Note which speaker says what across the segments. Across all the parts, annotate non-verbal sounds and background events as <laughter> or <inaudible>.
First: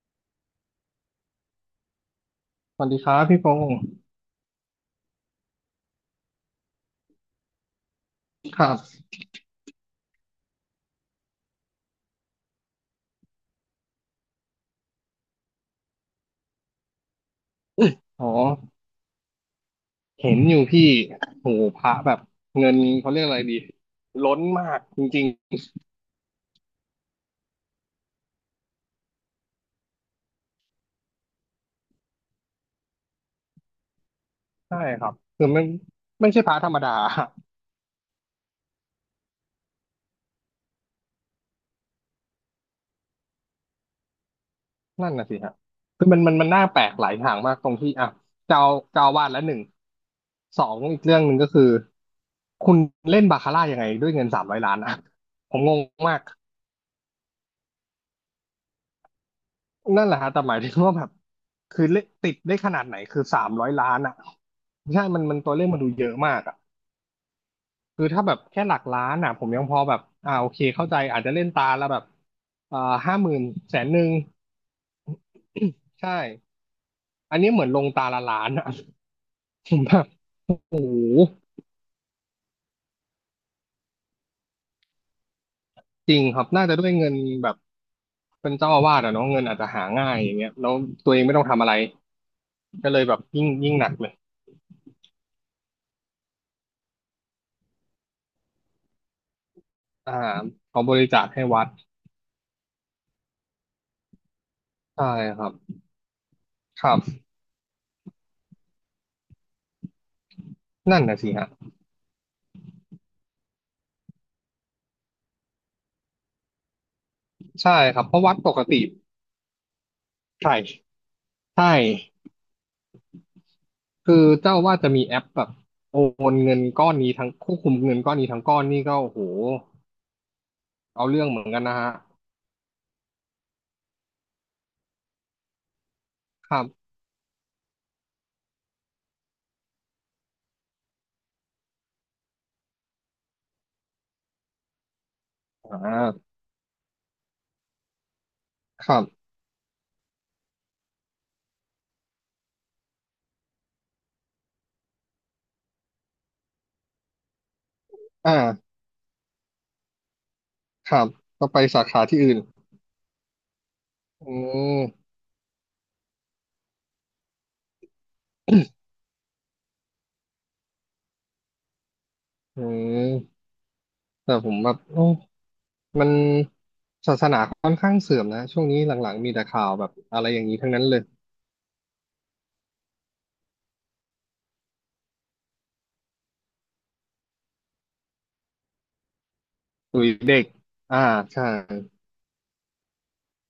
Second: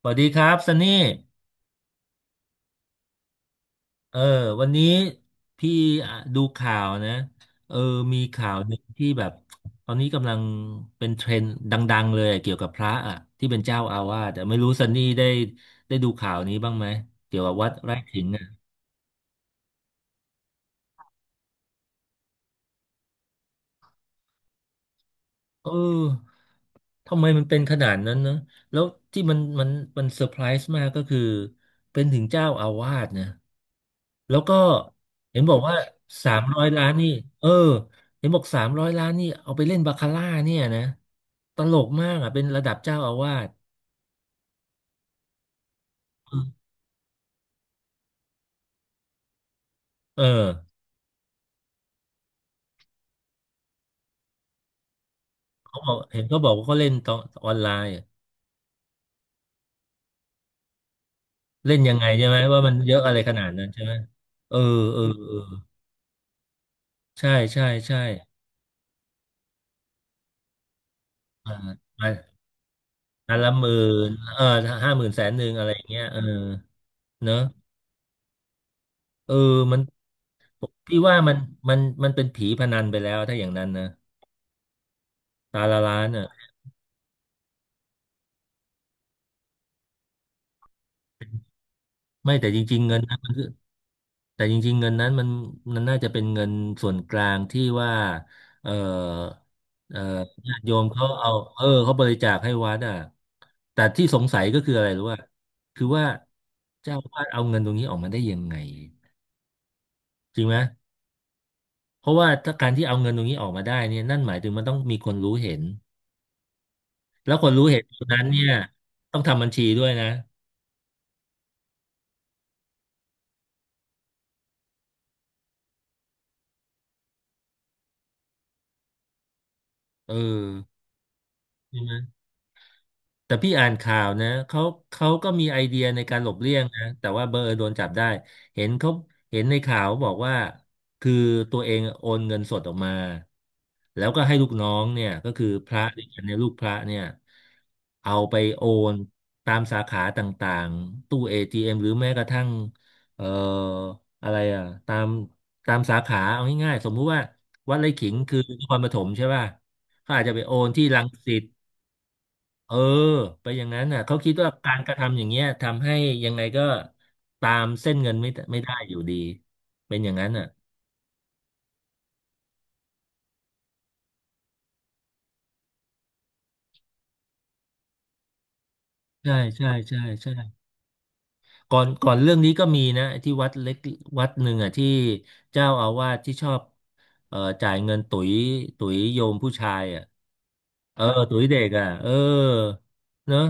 Speaker 1: สวัสดีครับซันนี่
Speaker 2: สวัสดีครับพี่พงศ์
Speaker 1: เออวันนี้พี่อ่ะดูข่าวนะเออมีข่าว
Speaker 2: ค
Speaker 1: ห
Speaker 2: รั
Speaker 1: นึ่
Speaker 2: บ
Speaker 1: งที่แบบตอนนี้กำลังเป็นเทรนด์ดังๆเลยอะเกี่ยวกับพระอ่ะที่เป็นเจ้าอาวาสแต่ไม่รู้ซันนี่ได้ดูข่าวนี้บ้างไหมเกี่ยวกับวัดไร่ขิ
Speaker 2: อ๋
Speaker 1: ง
Speaker 2: อ
Speaker 1: อ่ะ
Speaker 2: เห็นอยู่พี่โหพระแบบเงินเขาเรียกอะไรดีล้นมากจริง
Speaker 1: เออทำไมมันเป็นขนาดนั้นนะแล้วที่มันเซอร์ไพรส์มากก็คือเป็นถึงเจ้าอาวาสนะ แล้วก็
Speaker 2: ๆ ใช่ครับ
Speaker 1: เห็น
Speaker 2: คือ
Speaker 1: บอก
Speaker 2: ไม่
Speaker 1: ว่า
Speaker 2: ไม่
Speaker 1: สา
Speaker 2: ใช่
Speaker 1: ม
Speaker 2: พระ
Speaker 1: ร้อย
Speaker 2: ธรรม
Speaker 1: ล้าน
Speaker 2: ดา
Speaker 1: นี่เออเห็นบอกสามร้อยล้านนี่เอาไปเล่นบาคาร่าเนี่ยนะตลกมากอ่ะเป็นระดับเจ้าอาวาส
Speaker 2: นั่นน่ะสิฮะคือมันน่าแปลกหลายอย่างมากตรงที่อ่ะเจ้าเจ้าอาวาดละหนึ่ง
Speaker 1: เออ
Speaker 2: สองอีกเรื่องหนึ่งก็คือ คุณเล่นบาคาร่ายังไงด้วยเงินสามร้อยล้านอ่ะ ผมงงมา
Speaker 1: เห็
Speaker 2: ก
Speaker 1: นเขาบอกว่าเขาเล่นออนไลน์อะ
Speaker 2: นั่นแหละฮะแต่หมายถึงว่าแบบ
Speaker 1: เล่น
Speaker 2: คือ
Speaker 1: ยัง
Speaker 2: เล่
Speaker 1: ไง
Speaker 2: น
Speaker 1: ใช่
Speaker 2: ติ
Speaker 1: ไหม
Speaker 2: ดได้
Speaker 1: ว่า
Speaker 2: ข
Speaker 1: มัน
Speaker 2: นาด
Speaker 1: เย
Speaker 2: ไหน
Speaker 1: อะอะไร
Speaker 2: คือ
Speaker 1: ข
Speaker 2: สา
Speaker 1: นาด
Speaker 2: ม
Speaker 1: นั้
Speaker 2: ร้อ
Speaker 1: น
Speaker 2: ย
Speaker 1: ใช่
Speaker 2: ล้า
Speaker 1: ไหม
Speaker 2: นอ่ะ
Speaker 1: เออเออ
Speaker 2: ใช่มัน
Speaker 1: เอ
Speaker 2: มั
Speaker 1: อ
Speaker 2: นตัวเลขมันดูเยอะมากอ่ะ
Speaker 1: ใช่ใช่ใช่
Speaker 2: คือถ้าแบบแค่หลักล้านอ่ะผมยังพอแบบอ่าโอเคเข้าใจอาจจะเล่น
Speaker 1: อ่า
Speaker 2: ตาละแบบ
Speaker 1: มา
Speaker 2: อ่าห้าห
Speaker 1: อั
Speaker 2: มื่
Speaker 1: น
Speaker 2: น
Speaker 1: ละหมื่
Speaker 2: แสนหนึ่
Speaker 1: น
Speaker 2: ง
Speaker 1: 50,000 100,000อะไรอย่างเงี้ย
Speaker 2: ใช่
Speaker 1: เน
Speaker 2: อัน
Speaker 1: อะ
Speaker 2: นี้เหมือนลงตาละล้านอ่ะ
Speaker 1: เออ
Speaker 2: <laughs> ผ
Speaker 1: มัน
Speaker 2: มแบบโอ้โห
Speaker 1: พี่ว่ามันเป็นผีพนันไปแล้วถ้าอย่างนั้นนะตาละ 1 ล้าน
Speaker 2: จริง
Speaker 1: อ่ะ
Speaker 2: ครับน่าจะด้วยเงินแบบเป็นเจ้าอาวาสอ่ะเนาะเงินอาจจะหาง่ายอย่างเงี้ยแล้วตัวเองไม่ต้องทำอะไร
Speaker 1: ไม่แต่จริงๆ
Speaker 2: ก็
Speaker 1: เงิ
Speaker 2: เล
Speaker 1: น
Speaker 2: ยแบ
Speaker 1: นั้น
Speaker 2: บ
Speaker 1: มัน
Speaker 2: ยิ่
Speaker 1: คือ
Speaker 2: งยิ่งหนักเลย
Speaker 1: แต่จริงๆเงินนั้นมันน่าจะเป็นเงินส่วนกลางที่ว่าเออเออ
Speaker 2: อ่า
Speaker 1: ญาติโย
Speaker 2: เขา
Speaker 1: ม
Speaker 2: บริ
Speaker 1: เขา
Speaker 2: จาค
Speaker 1: เอา
Speaker 2: ให้วัด
Speaker 1: เขาบริจาคให้วัดอ่ะแต่ที่สงสัยก็คืออะไรรู้
Speaker 2: ใช่
Speaker 1: ว่า
Speaker 2: ครับ
Speaker 1: คือว่า
Speaker 2: ค
Speaker 1: เจ้า
Speaker 2: รั
Speaker 1: อา
Speaker 2: บ
Speaker 1: วาสเอาเงินตรงนี้ออกมาได้ยังไงจริงไหม
Speaker 2: นั่นนะสิฮะ
Speaker 1: เพราะว่าถ้าการที่เอาเงินตรงนี้ออกมาได้เนี่ยนั่นหมายถึงมันต้องมีคนรู้เห็นแล้วคนรู้
Speaker 2: ใช่
Speaker 1: เห็น
Speaker 2: ค
Speaker 1: ค
Speaker 2: รับ
Speaker 1: น
Speaker 2: เพ
Speaker 1: นั้
Speaker 2: ราะ
Speaker 1: น
Speaker 2: วัด
Speaker 1: เนี่
Speaker 2: ป
Speaker 1: ย
Speaker 2: กติ
Speaker 1: ต้องทำบัญชีด้วยนะ
Speaker 2: ใช่ใช่ คือเจ้าอาว่าสจะมีแอปแบบโอนเงินก้อนนี้ทั้งควบคุมเงินก้อนนี้ทั้งก้อนนี่ก็โอ้โห
Speaker 1: เออ
Speaker 2: เอาเรื่องเหมือนกันนะ
Speaker 1: ใช่ไห
Speaker 2: ฮะ
Speaker 1: ม แต่พี่อ่านข่าวนะเขาก็มีไอเดียในการหลบ
Speaker 2: ค
Speaker 1: เลี่ย
Speaker 2: รั
Speaker 1: งนะ
Speaker 2: บ
Speaker 1: แต่ว่าเบอร์โดนจับได้เห็นเขาเห็นในข่าวบอกว่าคือตัวเองโอนเงินสดออกมาแล้วก็ให้ลูกน้องเนี่ยก็คือพ
Speaker 2: อ่
Speaker 1: ระด้วยกันเนี่
Speaker 2: า
Speaker 1: ยลูกพระเนี่ยเอาไปโอ
Speaker 2: ค
Speaker 1: น
Speaker 2: รับ
Speaker 1: ตามสาขาต่างๆตู้ ATM หรือแม้กระทั่งเอ่ออะไรอ่ะตามสาขาเอาง่ายๆสมมุติว่าวัดไร่ขิงคือน
Speaker 2: อ่า
Speaker 1: ครปฐมใช่ป่ะเขาอาจจะไปโอนที่
Speaker 2: ค
Speaker 1: รั
Speaker 2: รั
Speaker 1: ง
Speaker 2: บ
Speaker 1: สิต
Speaker 2: ก็ไปสาขาที่อื่น
Speaker 1: เออไปอย่างนั้นน่ะเขาคิ
Speaker 2: อื
Speaker 1: ดว่าการ
Speaker 2: ม
Speaker 1: กระทำอย่างเงี้ยทำให้ยังไงก็ตามเส้นเงินไม่ได้อยู่ดีเป็นอย่างนั้นน่ะ
Speaker 2: อืมแต่ผมแบบโอ้มันศาสนาค่อนข้างเสื่อมนะช่วงนี้หลังๆมี
Speaker 1: ใช่
Speaker 2: แต่ข่า
Speaker 1: ใช่
Speaker 2: วแบบ
Speaker 1: ใช่
Speaker 2: อะไร
Speaker 1: ใช่
Speaker 2: อย่างนี้ทั้งนั้นเลย
Speaker 1: ก่อนเรื่องนี้ก็มีนะที่วัดเล็กวัดหนึ่งอ่ะที่เจ้าอาวาสที่ชอบจ่ายเงินตุ๋ยโยมผู้ชาย
Speaker 2: ตุ
Speaker 1: อ่ะ
Speaker 2: ยเด็ก
Speaker 1: เออ
Speaker 2: อ่า
Speaker 1: ตุ๋ย
Speaker 2: ใช่
Speaker 1: เด็กอ่ะเนอะ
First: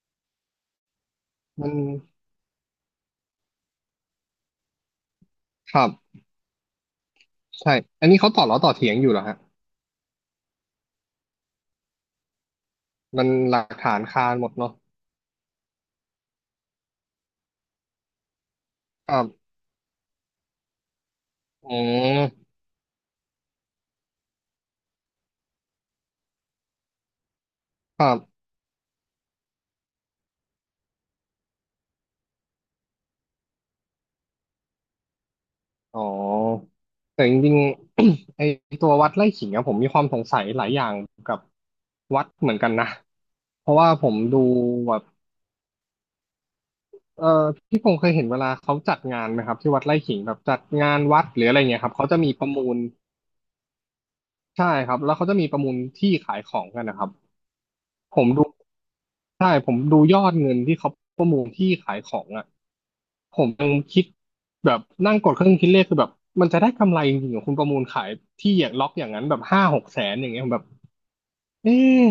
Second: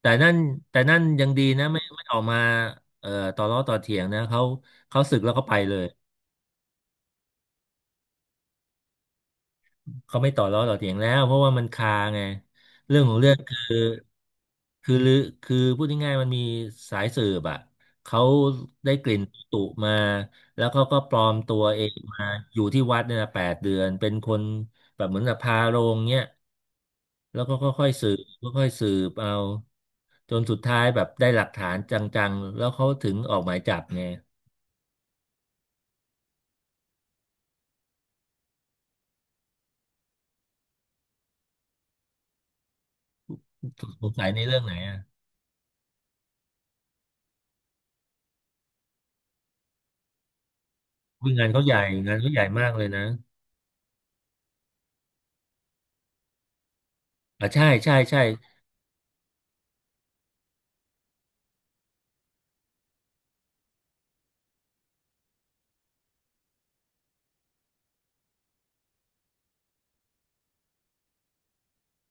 Speaker 1: แต่นั่นแต่นั่นยังดีนะ
Speaker 2: มัน
Speaker 1: ไม่ออกมาเอ่อต่อล้อต่อเถียงนะเขาสึกแล้วเขาไปเล
Speaker 2: ค
Speaker 1: ย
Speaker 2: รับใช่อันนี้เขาต่อล้อต่อเถียงอยู่เหรอฮะ
Speaker 1: เขาไม่ต่อล้อต่อเถียงแล้วเพราะว่ามันคาไงเรื่องของ
Speaker 2: มั
Speaker 1: เรื่
Speaker 2: น
Speaker 1: อง
Speaker 2: หลักฐานคานหมดเนาะ
Speaker 1: คือลือคือพูดง่ายๆมันมีสายสืบอ่ะเขาได้ก
Speaker 2: ค
Speaker 1: ลิ่
Speaker 2: รั
Speaker 1: น
Speaker 2: บ
Speaker 1: ตุมาแล้วเขาก็ปลอมตัว
Speaker 2: อื
Speaker 1: เองมา
Speaker 2: ม
Speaker 1: อยู่ที่วัดเนี่ยนะ8 เดือนเป็นคนแบบเหมือนกับพาโรงเนี่ยแล้วก็ค่อยๆ
Speaker 2: ค
Speaker 1: สื
Speaker 2: รั
Speaker 1: บ
Speaker 2: บ
Speaker 1: ค่อยๆสืบเอาจนสุดท้ายแบบได้หลักฐานจังๆแล้วเขาถึงออกหมายจับไง
Speaker 2: อ๋อแต่จริงๆ <clears throat> <coughs> ไอตัววัดไร่ขิงอะผมมีความสงสัยหลายอย่างกับวัดเหมือนกันนะเพราะว่า
Speaker 1: ส
Speaker 2: ผ
Speaker 1: ง
Speaker 2: ม
Speaker 1: สัยใน
Speaker 2: ดู
Speaker 1: เรื่องไหน
Speaker 2: แบ
Speaker 1: อ่ะ
Speaker 2: บเออพี่พงษ์เคยเห็นเวลาเขาจัดงานไหมครับที่วัดไร่ขิงแบบจัดงานวัดหรื
Speaker 1: งา
Speaker 2: อ
Speaker 1: น
Speaker 2: อะไร
Speaker 1: เขาใหญ่
Speaker 2: เงี้ยครับเขา
Speaker 1: งา
Speaker 2: จะ
Speaker 1: นเขา
Speaker 2: มี
Speaker 1: ใหญ่
Speaker 2: ประ
Speaker 1: มา
Speaker 2: มู
Speaker 1: ก
Speaker 2: ล
Speaker 1: เลยนะ
Speaker 2: ใช่ครับแล้วเขาจะมีประมูลที่ขายของกันนะครับ
Speaker 1: อ่ะใช่ใช่
Speaker 2: ผ
Speaker 1: ใช่
Speaker 2: มดูใช่ผมดูยอดเงินที่เขาประมูลที่ขายของอ่ะผมยังคิดแบบนั่งกดเครื่องคิดเลขคือแบบมันจะได้กำไรจริงๆเหรอคุณประมูลขายที่อย่างล็อกอย่างนั้นแบบห้าหกแสนอย่างเงี้ยผมแบบเอ๊ะ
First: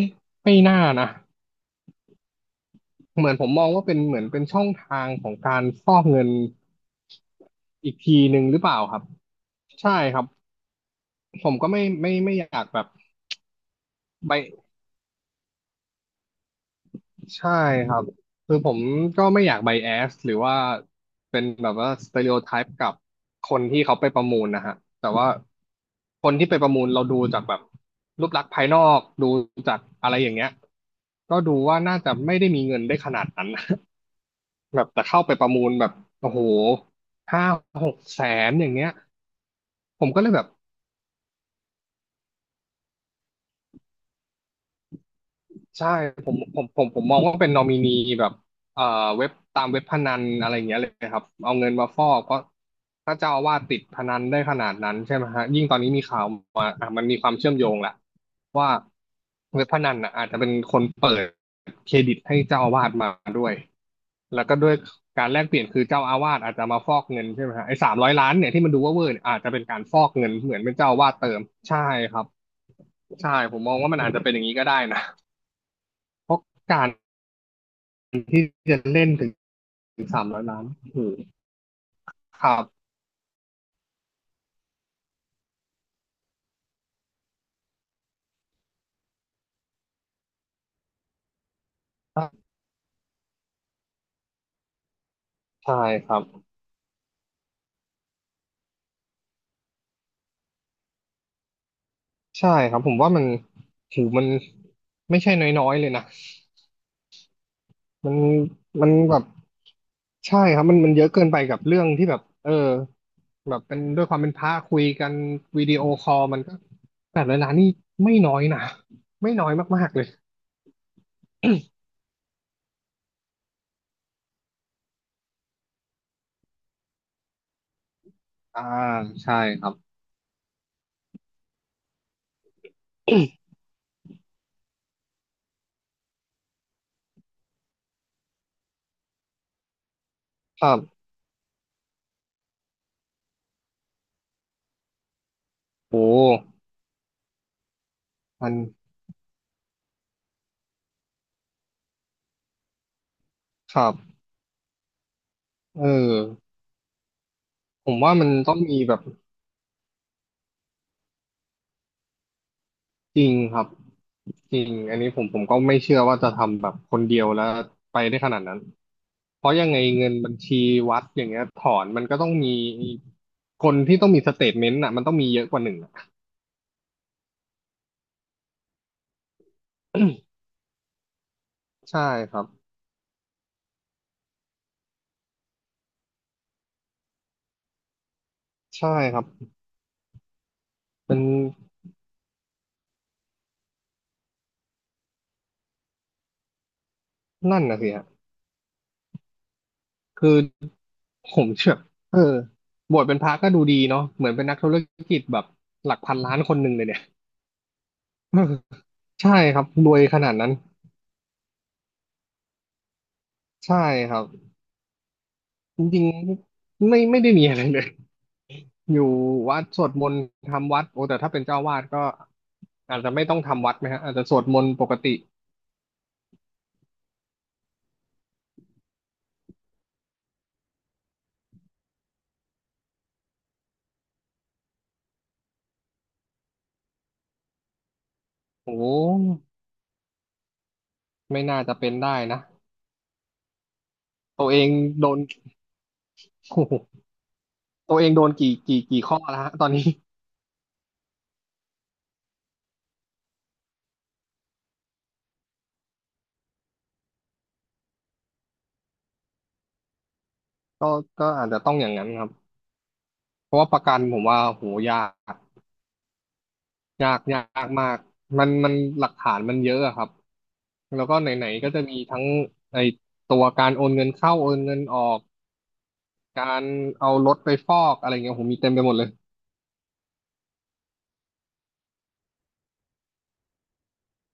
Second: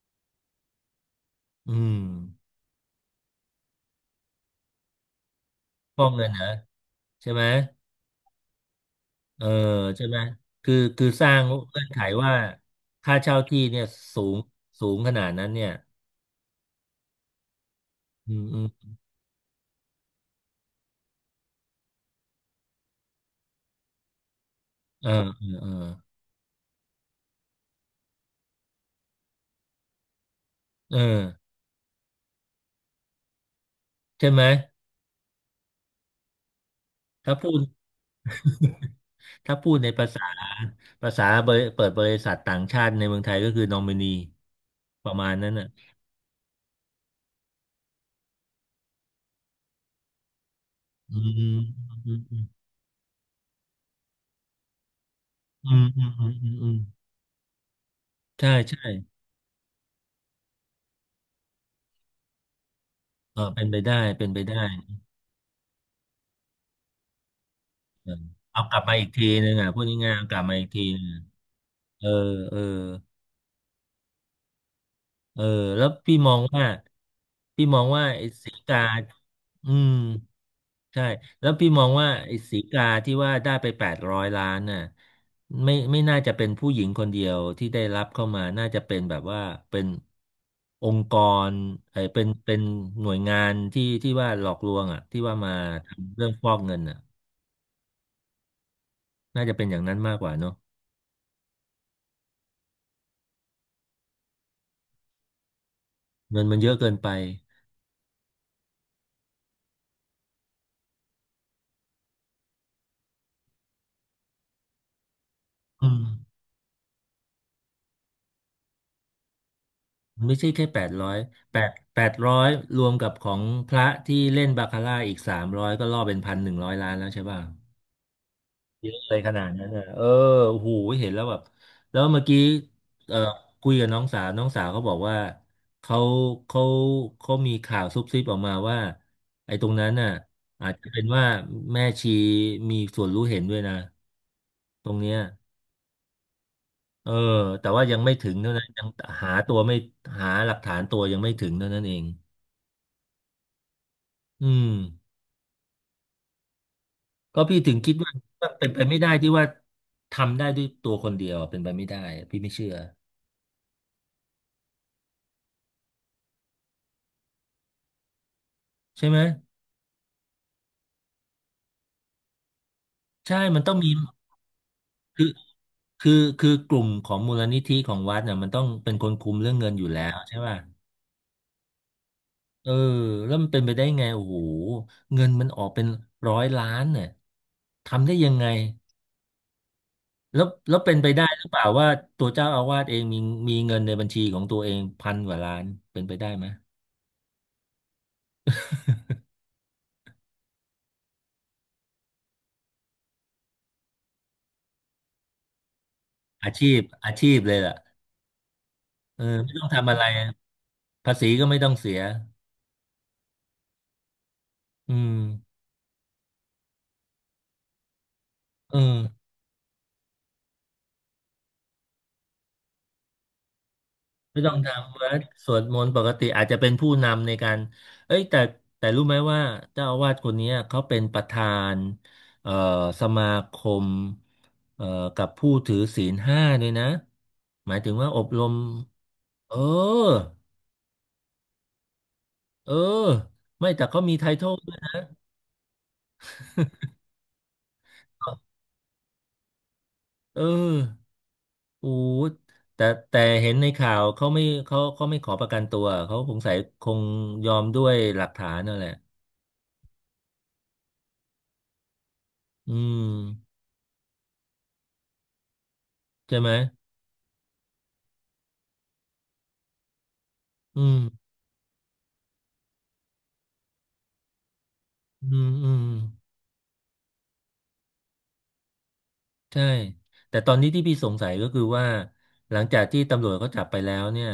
Speaker 2: ไม่น่านะ
Speaker 1: อืม
Speaker 2: เหมือนผมมองว่าเป็นเหมือนเป็นช่องทางของการฟ
Speaker 1: ฟ
Speaker 2: อก
Speaker 1: อก
Speaker 2: เงิ
Speaker 1: เงิ
Speaker 2: น
Speaker 1: นเหรอใช่ไหม
Speaker 2: อีกทีหนึ่งหรือเปล่าครับ
Speaker 1: เออ
Speaker 2: ใช่
Speaker 1: ใช่ไห
Speaker 2: ค
Speaker 1: ม
Speaker 2: รับ
Speaker 1: คือสร้าง
Speaker 2: ผมก็
Speaker 1: เงื่
Speaker 2: ไม่
Speaker 1: อนไข
Speaker 2: ไม่
Speaker 1: ว่า
Speaker 2: ไม่อยากแบบ
Speaker 1: ค่าเช่าที่เนี่ยสู
Speaker 2: ไป
Speaker 1: งสูงขนาดนั้นเนี่ย
Speaker 2: ใช่ครับ
Speaker 1: อืม
Speaker 2: คือ
Speaker 1: อืม
Speaker 2: ผมก็ไม่อยากไบแอสหรือว่าเป็นแบบว่าสเต r ร o t โอไทป์กับคนที่เขาไปประมูลนะฮะแต่
Speaker 1: เออ
Speaker 2: ว่า
Speaker 1: เออเออ
Speaker 2: คนที่ไปประมูลเราดูจากแบบรูปลักษณ์ภายนอกดูจากอะไรอย่างเงี้ย
Speaker 1: เออ
Speaker 2: ก็ดูว่าน่าจะไม่ได้มีเงินได้ขนาดนั้น
Speaker 1: ใช่ไหม
Speaker 2: <laughs> แบบแต่เข้าไปประมูลแบบโอ้โห
Speaker 1: ถ้า
Speaker 2: ห้า
Speaker 1: พูด
Speaker 2: หกแสนอย่างเงี้ย
Speaker 1: ถ้าพูดใน
Speaker 2: ผ
Speaker 1: ภา
Speaker 2: มก็
Speaker 1: ษา
Speaker 2: เลยแบบ
Speaker 1: เปิดบริษัทต่างชาติในเมืองไทยก็คือนอมินีประมาณนั้นน่ะ
Speaker 2: ใช่ผมมองว่าเป็นนอมินีแบบเอ่อเว็บตามเว็บพนันอะไรอย่างเงี้ยเลย
Speaker 1: อื
Speaker 2: ค
Speaker 1: ม
Speaker 2: รับ
Speaker 1: อื
Speaker 2: เอา
Speaker 1: ม
Speaker 2: เงินมาฟอ
Speaker 1: อืม
Speaker 2: กเพ
Speaker 1: อื
Speaker 2: ราะถ้าเจ้าอาวาสติดพนันได้ขนาดนั้นใช่ไหมฮะยิ่
Speaker 1: ม
Speaker 2: ง
Speaker 1: อื
Speaker 2: ตอน
Speaker 1: ม
Speaker 2: นี้
Speaker 1: อื
Speaker 2: มี
Speaker 1: ม
Speaker 2: ข่า
Speaker 1: อื
Speaker 2: ว
Speaker 1: มอื
Speaker 2: มา
Speaker 1: ม
Speaker 2: อ่ะมันมีความเชื่อมโยงละ
Speaker 1: ใช่
Speaker 2: ว่า
Speaker 1: ใช่
Speaker 2: เว็บพนันน่ะอาจจะเป็นคนเปิดเครดิตให้เจ้าอาวาสมาด้วย
Speaker 1: เป็นไปได้เป็นไป
Speaker 2: แล้วก็
Speaker 1: ได้
Speaker 2: ด้วยการแลกเปลี่ยนคือเจ้าอาวาสอาจจะมาฟอกเงินใช่ไหมฮะไอ้สาม
Speaker 1: เอ
Speaker 2: ร้อ
Speaker 1: อ
Speaker 2: ยล้านเนี่ย
Speaker 1: เอา
Speaker 2: ที่มัน
Speaker 1: กลั
Speaker 2: ดู
Speaker 1: บมา
Speaker 2: ว่าเว
Speaker 1: อี
Speaker 2: อ
Speaker 1: ก
Speaker 2: ร์เนี่
Speaker 1: ที
Speaker 2: ยอาจ
Speaker 1: นึ
Speaker 2: จะ
Speaker 1: ง
Speaker 2: เป็น
Speaker 1: อ่ะ
Speaker 2: กา
Speaker 1: พู
Speaker 2: ร
Speaker 1: ด
Speaker 2: ฟอก
Speaker 1: ง่ายๆเอา
Speaker 2: เงิน
Speaker 1: กลับ
Speaker 2: เห
Speaker 1: มา
Speaker 2: มือน
Speaker 1: อีก
Speaker 2: เป็น
Speaker 1: ที
Speaker 2: เจ้าอา
Speaker 1: นึ
Speaker 2: วาส
Speaker 1: ง
Speaker 2: เติมใช่
Speaker 1: เออ
Speaker 2: ครับ
Speaker 1: เออ
Speaker 2: ใช่ผมมองว่ามันอาจจะเป็นอย่างนี้ก็ได้นะ
Speaker 1: เออแล้วพี่ม
Speaker 2: เพ
Speaker 1: อง
Speaker 2: ราะ
Speaker 1: ว่า
Speaker 2: การ
Speaker 1: พี่มองว่าไอ้
Speaker 2: ที่
Speaker 1: สีกา
Speaker 2: จะเล่นถึง
Speaker 1: อืม
Speaker 2: สามร้อยล้าน
Speaker 1: ใช่
Speaker 2: คือ
Speaker 1: แล้วพี่มองว่าไอ้
Speaker 2: ครั
Speaker 1: สีกา
Speaker 2: บ
Speaker 1: ที่ว่าได้ไป800 ล้านน่ะไม่น่าจะเป็นผู้หญิงคนเดียวที่ได้รับเข้ามาน่าจะเป็นแบบว่าเป็นองค์กรเป็นหน่วยงานที่ว่าหลอกลวงอ่ะที่ว่ามา
Speaker 2: ใช่ค
Speaker 1: ทำ
Speaker 2: รับ
Speaker 1: เรื่องฟอกเงินอ่ะน่าจะเป็นอย่างนั้นมากกว่าเนอะ
Speaker 2: ใช่ครับผมว่ามันถือมันไม่ใช่น้อยๆเลยนะ
Speaker 1: เงินมันเยอะเกินไป
Speaker 2: มันมันแบบใช่ครับมันเยอะเกินไปกับเรื่องที่แบบเออแบบเป็นด้วยความเป็นพระคุยกันวิดีโอ
Speaker 1: อืม
Speaker 2: คอลมันก็800 ล้านนี่ไม่น้อยนะไม่น้อยมากๆเลย
Speaker 1: ไม่ใช่แค่แปดร้อยแปดแปดร้อยรวมกับของพระที่เล่นบาคาร่าอีกสามร้อยก็ล่อเป็น1,100 ล้านแล้วใช่ป่ะ
Speaker 2: อ่า
Speaker 1: เยอะเลยข
Speaker 2: ใช่
Speaker 1: นาด
Speaker 2: ค
Speaker 1: นั้น
Speaker 2: รับ
Speaker 1: น่ะโอ้โหเห็นแล้วแบบแล้วเมื่อกี้เออคุยกับน้องสาวเขาบอกว่าเขาเขาเขามีข่าวซุบซิบออกมาว่าไอ้ตรงนั้นน่ะ
Speaker 2: ค
Speaker 1: อา
Speaker 2: รั
Speaker 1: จจะเป็
Speaker 2: บ
Speaker 1: นว่าแม่ชีมีส่วนรู้เห็นด้วยนะตรงเนี้ย
Speaker 2: โอ้
Speaker 1: เออแต่ว่ายังไม่ถึง
Speaker 2: มั
Speaker 1: เท่า
Speaker 2: น
Speaker 1: นั้นยังหาตัวไม่หาหลักฐานตัวยังไม่ถึงเท่านั้นเอง
Speaker 2: ครับ
Speaker 1: อืม
Speaker 2: เออ
Speaker 1: ก็พี่ถึง
Speaker 2: ผ
Speaker 1: คิด
Speaker 2: ม
Speaker 1: ว่า
Speaker 2: ว่ามันต้อง
Speaker 1: เป็น
Speaker 2: มี
Speaker 1: ไป
Speaker 2: แบ
Speaker 1: ไม่
Speaker 2: บ
Speaker 1: ได้ที่ว่าทำได้ด้วยตัวคนเดียวเป็นไปไม่ได้พี่ไม่เชื่อ
Speaker 2: จริงครับจริงอันนี้ผมก็ไม่เชื่อว่าจะทำแบบคนเดียวแล้วไปได้ขนาดนั้น
Speaker 1: ใช่ไหม
Speaker 2: เพราะยังไงเงินบัญชีวัดอย่างเงี้ยถอนมันก็ต้องมี
Speaker 1: ใช่มัน
Speaker 2: ค
Speaker 1: ต้อ
Speaker 2: น
Speaker 1: งมี
Speaker 2: ที่ต้องมีสเตทเมนต์อ่ะมันต้อง
Speaker 1: คือ
Speaker 2: มีเยอะกว่าหนึ่งอะ
Speaker 1: คือคือกลุ่มของมูลนิธิของวัดเนี่ยมันต้องเป็นคนคุมเรื่องเงินอยู่แล้วใช่ป่ะ
Speaker 2: ใช่ครับ
Speaker 1: เออแล้วมันเป็นไปได้ไงโอ้โหเงินมันออกเป็นร้อยล้านเนี่ยทำได้ยังไง
Speaker 2: ใช่ครับ
Speaker 1: แล้วเป็นไป
Speaker 2: เป็น
Speaker 1: ได้หรือเปล่าว่าตัวเจ้าอาวาสเองมีเงินในบัญชีของตัวเองพันกว่าล้านเป็นไปได้ไหม
Speaker 2: นั่นนะสิฮะคือผมเชื่อเออบวชเป็นพระก็ดูดีเนาะเหมือนเป็นนักธุรกิจแบบหลักพันล้านคนหนึ่งเลยเนี่ย
Speaker 1: อาชีพเลยล่ะ
Speaker 2: <laughs>
Speaker 1: เออ
Speaker 2: ใช่
Speaker 1: ไม่
Speaker 2: ค
Speaker 1: ต้
Speaker 2: รั
Speaker 1: อ
Speaker 2: บ
Speaker 1: ง
Speaker 2: ร
Speaker 1: ทำอะ
Speaker 2: วย
Speaker 1: ไร
Speaker 2: ขนาดนั้น
Speaker 1: ภาษีก็ไม่ต้องเสีย
Speaker 2: ใช่ครับ
Speaker 1: อืม
Speaker 2: จริงๆไม่ไม่ได้มีอะไรเลย
Speaker 1: เออ
Speaker 2: อยู่วัดสวดมนต์ทำวัดโอ้แต่ถ้าเป็นเจ้าวาดก็อาจจะไม่ต้องทำวัดไหมฮะอาจจะส
Speaker 1: ไม่
Speaker 2: วด
Speaker 1: ต้อ
Speaker 2: ม
Speaker 1: ง
Speaker 2: นต์ปก
Speaker 1: ทำวั
Speaker 2: ติ
Speaker 1: ดสวดมนต์ปกติอาจจะเป็นผู้นำในการเอ้ยแต่รู้ไหมว่าเจ้าอาวาสคนเนี้ยเขาเป็นประธานเอ่อสมาคมเอ่อกับผู้ถือศีลห้าด้วยนะหมายถึงว่าอบรม
Speaker 2: โอ้
Speaker 1: เออ
Speaker 2: ไม่น่าจะเป็นได้นะ
Speaker 1: เออไม่แต่เขามีไทท
Speaker 2: ตั
Speaker 1: อ
Speaker 2: ว
Speaker 1: ล
Speaker 2: เอง
Speaker 1: ด้วย
Speaker 2: โดน <laughs> โอ้โหตัวเองโด
Speaker 1: เหร
Speaker 2: นกี่
Speaker 1: อ
Speaker 2: กี่กี่ข้อแล้วฮะตอนนี้
Speaker 1: เออโอ้แต่แต่เห็นในข่าวเขาไม่เขาเขาไม่ขอประกันตัวเขาสงสัยคงยอมด้วยหลักฐานนั่นแหละ
Speaker 2: <laughs> ก็ก็อาจจะต้องอย่างนั้นครับ
Speaker 1: อืม
Speaker 2: เพราะว่าประกันผมว่าโหยาก
Speaker 1: ใช่ไหม
Speaker 2: ยากมากมันหลักฐานมันเยอะอะครับ
Speaker 1: อืม
Speaker 2: แล้วก็ไหนๆก็จะมีทั้งไอตัวการโอนเงินเข้าโอนเงินออก
Speaker 1: อืมอืม
Speaker 2: การเอารถไปฟอกอะไรเงี้ยผมมีเต็มไปหมดเลย
Speaker 1: ใช่แต่ตอนนี้ที่พี่สงสัยก็คือว่าหลังจากที่ตำรวจเขาจับไปแล้วเนี่ย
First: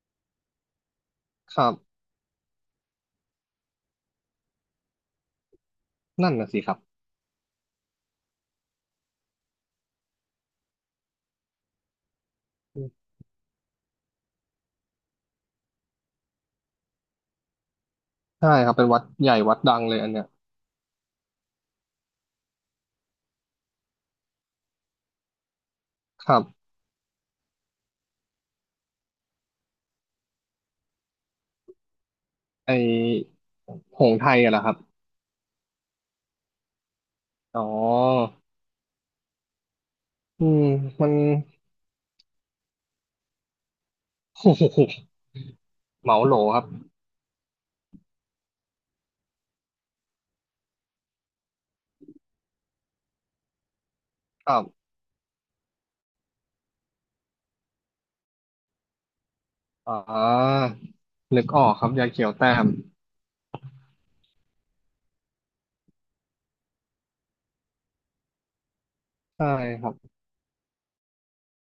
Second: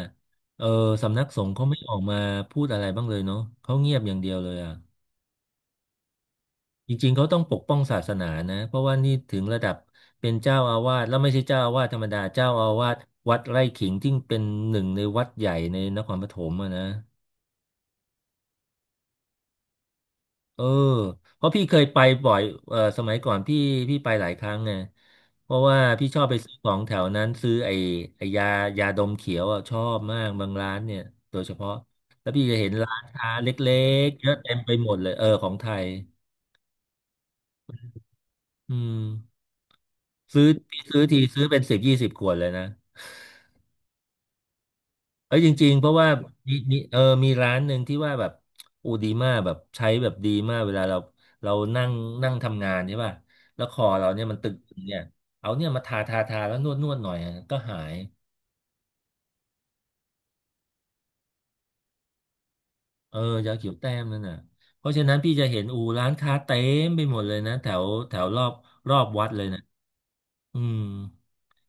Speaker 1: เออสำนักสงฆ์
Speaker 2: ค
Speaker 1: เขา
Speaker 2: รั
Speaker 1: ไม่ออ
Speaker 2: บ
Speaker 1: กมาพูดอะไรบ้างเลยเนาะเขาเงียบอย่างเดียวเลยอ่ะ
Speaker 2: นั่นน่ะสิครั
Speaker 1: จ
Speaker 2: บ
Speaker 1: ริงๆเขาต้องปกป้องศาสนานะเพราะว่านี่ถึงระดับเป็นเจ้าอาวาสแล้วไม่ใช่เจ้าอาวาสธรรมดาเจ้าอาวาสวัดไร่ขิงที่เป็นหนึ่งในวัดใหญ่ในนครปฐมอะนะ
Speaker 2: ใช่ครับเป็นวัดใหญ่วัดดังเลยอันเนี้ย
Speaker 1: เออเพราะพี่เคยไปบ่อยเออสมัยก่อนพี่ไปหลายครั้งไงเพราะว่าพี่ชอ
Speaker 2: ค
Speaker 1: บไป
Speaker 2: รั
Speaker 1: ซื้อข
Speaker 2: บ
Speaker 1: องแถวนั้นซื้อไอ้ยาดมเขียวอะชอบมากบางร้านเนี่ยโดยเฉพาะแล้วพี่จะเห็น
Speaker 2: ไอ
Speaker 1: ร้านค้าเล็
Speaker 2: ห
Speaker 1: ก
Speaker 2: ง
Speaker 1: ๆ
Speaker 2: ส์
Speaker 1: เย
Speaker 2: ไท
Speaker 1: อะ
Speaker 2: ย
Speaker 1: เต็
Speaker 2: อะเหร
Speaker 1: ม
Speaker 2: อค
Speaker 1: ไป
Speaker 2: รับ
Speaker 1: หมดเลยเออของไทย
Speaker 2: อ๋อ
Speaker 1: อืมซื้
Speaker 2: อื
Speaker 1: อ
Speaker 2: ม
Speaker 1: พี่ซื้อ
Speaker 2: มัน
Speaker 1: ทีซื้อเป็นสิบยี่สิบขวดเลยนะ
Speaker 2: <laughs> โอ้โห
Speaker 1: เอ้ยจริงๆเพราะว่า
Speaker 2: เหมาโหล
Speaker 1: มี
Speaker 2: ครับ
Speaker 1: มีเออมีร้านหนึ่งที่ว่าแบบอูดีมากแบบใช้แบบดีมากเวลาเรานั่งนั่งทำงานใช่ป่ะแล้วคอเราเนี่ยมันต
Speaker 2: ครั
Speaker 1: ึงๆ
Speaker 2: บ
Speaker 1: เนี่ยเอาเนี่ยมาทาแล้วนวดหน่อยอะก็หาย
Speaker 2: อ่านึกออกครับยาเขียวแต้ม
Speaker 1: เออยาเขียวแต้มนั่นน่ะเพราะฉะนั้นพี่จะเห็นอูร้านค้าเต็มไปหมดเลยนะแถวแถวรอบรอบวัดเล
Speaker 2: ใช่
Speaker 1: ยนะ
Speaker 2: ครับ
Speaker 1: อืม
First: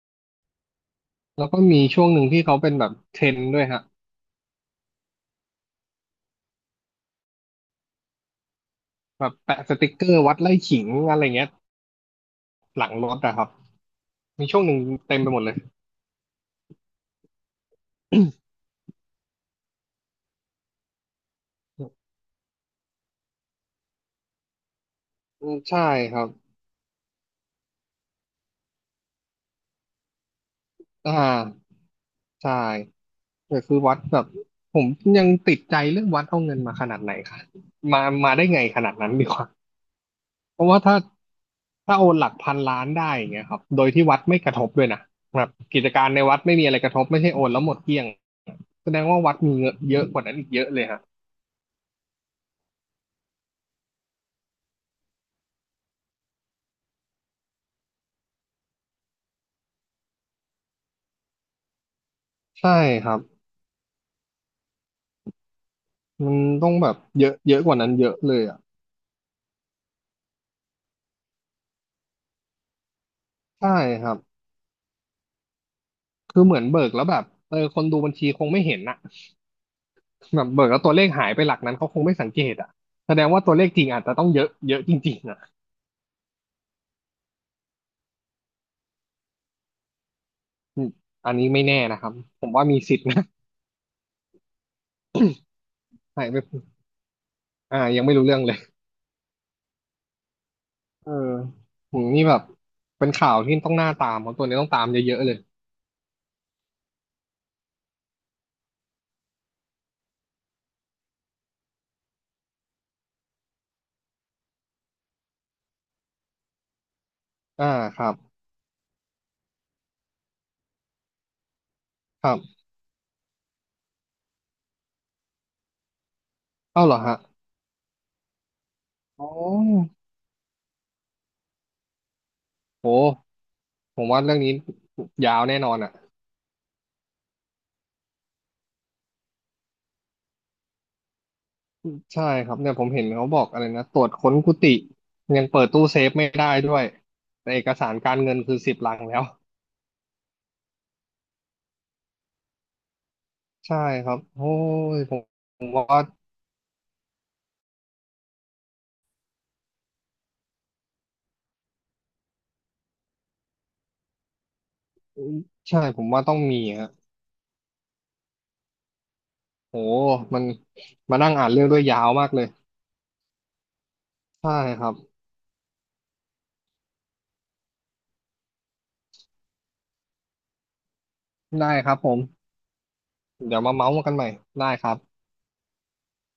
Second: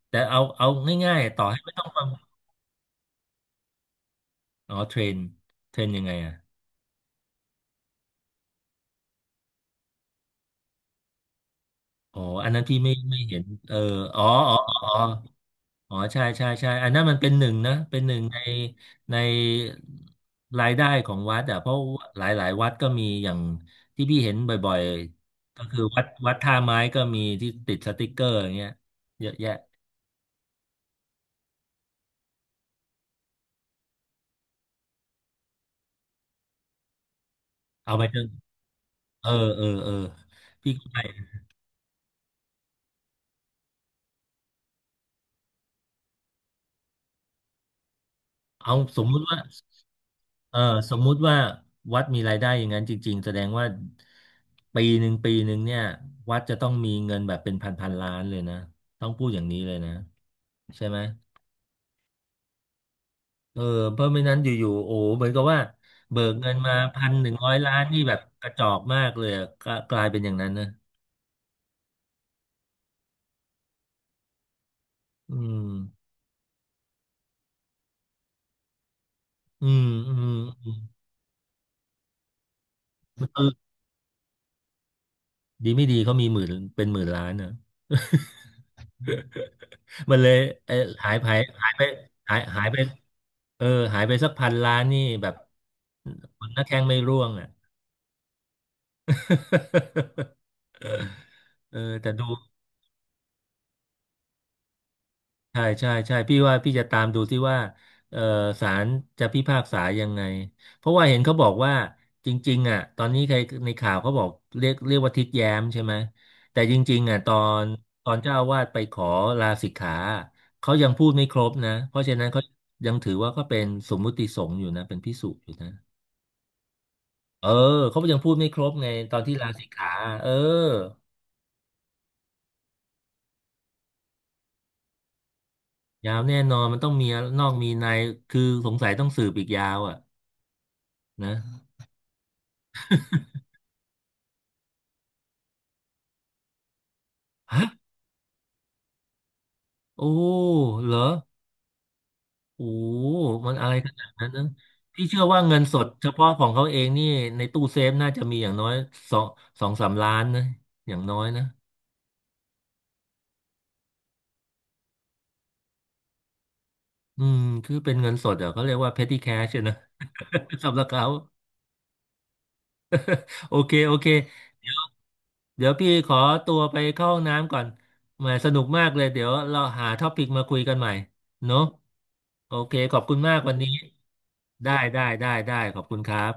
Speaker 1: แต่เอาง่ายๆต่อ
Speaker 2: แล้วก็
Speaker 1: ให้ไม่
Speaker 2: มี
Speaker 1: ต้อง
Speaker 2: ช่
Speaker 1: ฟั
Speaker 2: ว
Speaker 1: ง
Speaker 2: งหนึ่งที่เขาเป็นแบบเทรนด์ด้วยฮะ
Speaker 1: อ๋อเทรนยังไงอ่ะ
Speaker 2: แบบแปะสติกเกอร์วัดไล่ขิงอะไรเงี้ย
Speaker 1: อ๋ออันนั้นพี่
Speaker 2: หลังร
Speaker 1: ไม่
Speaker 2: ถอะ
Speaker 1: เห็
Speaker 2: ค
Speaker 1: น
Speaker 2: รับ
Speaker 1: เอออ๋อ
Speaker 2: มี
Speaker 1: อ๋อ
Speaker 2: ช่วงหนึ่ง
Speaker 1: อ๋อ
Speaker 2: เต็มไปหมดเลย
Speaker 1: อ๋อใช่ใช่ใช่อันนั้นมันเป็นหนึ่งนะเป็นหนึ่งในในรายได้ของวัดอ่ะเพราะหลายหลายวัดก็มีอย่างที่พี่เห็นบ่อย
Speaker 2: อื
Speaker 1: ๆ
Speaker 2: ม
Speaker 1: ก็คื
Speaker 2: ใช่
Speaker 1: อ
Speaker 2: ครับ
Speaker 1: วัดท่าไม้ก็มีที่ติดสติกเกอร์อย่างเงี้ยเยอะแยะ
Speaker 2: อ่าใช่ แต่คือวัดแบบผมยังติดใจเรื่องวัดเอาเงินมาขนาดไหนคะ
Speaker 1: เอา
Speaker 2: มา
Speaker 1: ไปจน
Speaker 2: มาได้ไงขนาดนั้นดี
Speaker 1: เออ
Speaker 2: กว่า
Speaker 1: เออ
Speaker 2: เพราะ
Speaker 1: พี่
Speaker 2: ว่า
Speaker 1: ก็
Speaker 2: ถ้า
Speaker 1: ไป
Speaker 2: ถ้าโอนหลักพันล้านได้อย่างเงี้ยครับโดยที่วัดไม่กระทบด้วยนะแบบกิจการในวัดไม่มีอะไรกระทบไม่ใช่โอนแล้วหมดเกลี้ยง
Speaker 1: เอา
Speaker 2: แสด
Speaker 1: ส
Speaker 2: ง
Speaker 1: มมุ
Speaker 2: ว่า
Speaker 1: ติ
Speaker 2: วัด
Speaker 1: ว่า
Speaker 2: มีเงินเยอะกว่านั้นอีก
Speaker 1: เออ
Speaker 2: เยอะเลย
Speaker 1: สม
Speaker 2: ฮะ
Speaker 1: มุติว่าวัดมีรายได้อย่างนั้นจริงๆแสดงว่าปีหนึ่งเนี่ยวัดจะต้องมีเงินแบบเป็นพันพันล้านเลยนะต้องพูดอย่างนี้เลยนะใช่ไหม
Speaker 2: ใช่ครับ
Speaker 1: เออเพราะไม่นั้นอยู่ๆโอ้เหมือนกับว่าเบิ
Speaker 2: มั
Speaker 1: ก
Speaker 2: น
Speaker 1: เงิน
Speaker 2: ต้อ
Speaker 1: มา
Speaker 2: งแบบ
Speaker 1: พันห
Speaker 2: เย
Speaker 1: นึ่
Speaker 2: อะ
Speaker 1: งร้อ
Speaker 2: เย
Speaker 1: ย
Speaker 2: อะก
Speaker 1: ล้า
Speaker 2: ว่า
Speaker 1: น
Speaker 2: นั้น
Speaker 1: นี่
Speaker 2: เย
Speaker 1: แบ
Speaker 2: อะ
Speaker 1: บ
Speaker 2: เลย
Speaker 1: กระ
Speaker 2: อ่ะ
Speaker 1: จอกมากเลยอะกลายเป็นอย่างนั้นนะ
Speaker 2: ใช่ครับ
Speaker 1: อืม
Speaker 2: คือเหมือนเบิกแล้วแบบเออคนดูบัญชีคงไม่เห็นน่ะ
Speaker 1: อืมอืม
Speaker 2: แบบเบิ
Speaker 1: อื
Speaker 2: ก
Speaker 1: ม
Speaker 2: แล้วตัวเลขหายไปหลักนั้นเขาคงไม่สังเกตอ่ะแสดงว่า
Speaker 1: คือ
Speaker 2: ตัวเลขจริงอาจจะต้องเยอะเยอะจริงๆอ่ะ
Speaker 1: ดีไม่ดีเขามีหมื่นเป็นหมื่นล้านนะ <laughs> มันเลยเออ
Speaker 2: อืม
Speaker 1: หายไป
Speaker 2: อันนี้ไม่
Speaker 1: หาย
Speaker 2: แน่
Speaker 1: ไป
Speaker 2: นะครับผม
Speaker 1: หา
Speaker 2: ว่า
Speaker 1: ย
Speaker 2: มี
Speaker 1: ไป
Speaker 2: สิทธิ์นะ
Speaker 1: เออหายไปสักพันล้านนี่แบบ
Speaker 2: <laughs> ใช่
Speaker 1: ค
Speaker 2: ไม่
Speaker 1: นหน้าแข้งไม่ร่วงอ่ะ
Speaker 2: อ่ายังไม่รู้เรื่องเลย
Speaker 1: <laughs>
Speaker 2: เออ
Speaker 1: เออ
Speaker 2: อืม
Speaker 1: แต่
Speaker 2: นี่
Speaker 1: ดู
Speaker 2: แบบเป็นข่าวที่ต้องหน้าตามของตัวนี้ต้องตามเยอะๆเลย
Speaker 1: ใช่ใช่ใช่พี่ว่าพี่จะตามดูที่ว่าเออศาลจะพิพากษายังไงเพราะว่าเห็นเขาบอกว่าจริงๆอ่ะตอนนี้ใครในข่าวเขาบอกเรียกว่าทิดแย้มใช่ไหมแต่จริงๆอ่ะน
Speaker 2: อ่าค
Speaker 1: ต
Speaker 2: รั
Speaker 1: อ
Speaker 2: บ
Speaker 1: นเจ้าอาวาสไปขอลาสิกขาเขายังพูดไม่ครบนะเพราะฉะนั้
Speaker 2: ค
Speaker 1: น
Speaker 2: รับ
Speaker 1: เขายังถือว่าก็เป็นสมมุติสงฆ์อยู่นะเป็นภิกษุอยู่นะ
Speaker 2: เอ้าเหรอฮะ
Speaker 1: เออเขายังพูดไม่ครบไงตอน
Speaker 2: อ๋อ
Speaker 1: ที่ลาสิกขาเออ
Speaker 2: โหผมว่าเรื่องนี้ยาวแน่นอนอ่ะ
Speaker 1: ยาวแน่นอนมันต้องมีนอกมีในคือสงสัยต้องสืบอีกยาวอ่ะนะ
Speaker 2: ใช่ครับเนี่ยผมเห็นเขาบอกอะไรนะตรวจค้นกุฏิยังเปิดตู้เซฟไม่ได้ด้วยแต่เอกสา
Speaker 1: <gasps>
Speaker 2: รการเงินคือสิบลังแล้ว
Speaker 1: โอ้เหรอ โอ้มันอะไร
Speaker 2: ใช่
Speaker 1: ขนา
Speaker 2: ค
Speaker 1: ด
Speaker 2: รับ
Speaker 1: นั้นนะ
Speaker 2: โอ้ย
Speaker 1: พี่เชื่อว่าเงินสด
Speaker 2: ว่า
Speaker 1: เฉพาะของเขาเองนี่ในตู้เซฟน่าจะมีอย่างน้อยสองสองสามล้านนะ อย่างน้อยนะ
Speaker 2: ผมว่าต้องมีฮะ
Speaker 1: อืม คือเป็นเงินสดอ่ะเขาเรียกว่า petty cash อะนะ
Speaker 2: โหมัน
Speaker 1: <laughs> สำหรับเขา
Speaker 2: มานั่งอ่านเรื่องด้วยยาวมากเลย
Speaker 1: โอเค
Speaker 2: ใช่
Speaker 1: เดี๋ย
Speaker 2: ค
Speaker 1: ว
Speaker 2: รับ
Speaker 1: พี่ขอตัวไปเข้าห้องน้ำก่อนแหมสนุกมากเลย เดี๋ยวเราหาท็อปิกมาคุยกันใหม่เนอะ
Speaker 2: ได้ครับผม
Speaker 1: โอเค ขอบคุณมากวั
Speaker 2: เดี๋
Speaker 1: น
Speaker 2: ยว
Speaker 1: นี้
Speaker 2: มาเมาส์กันใหม่ได้ครับ
Speaker 1: ได้ขอบคุณครับ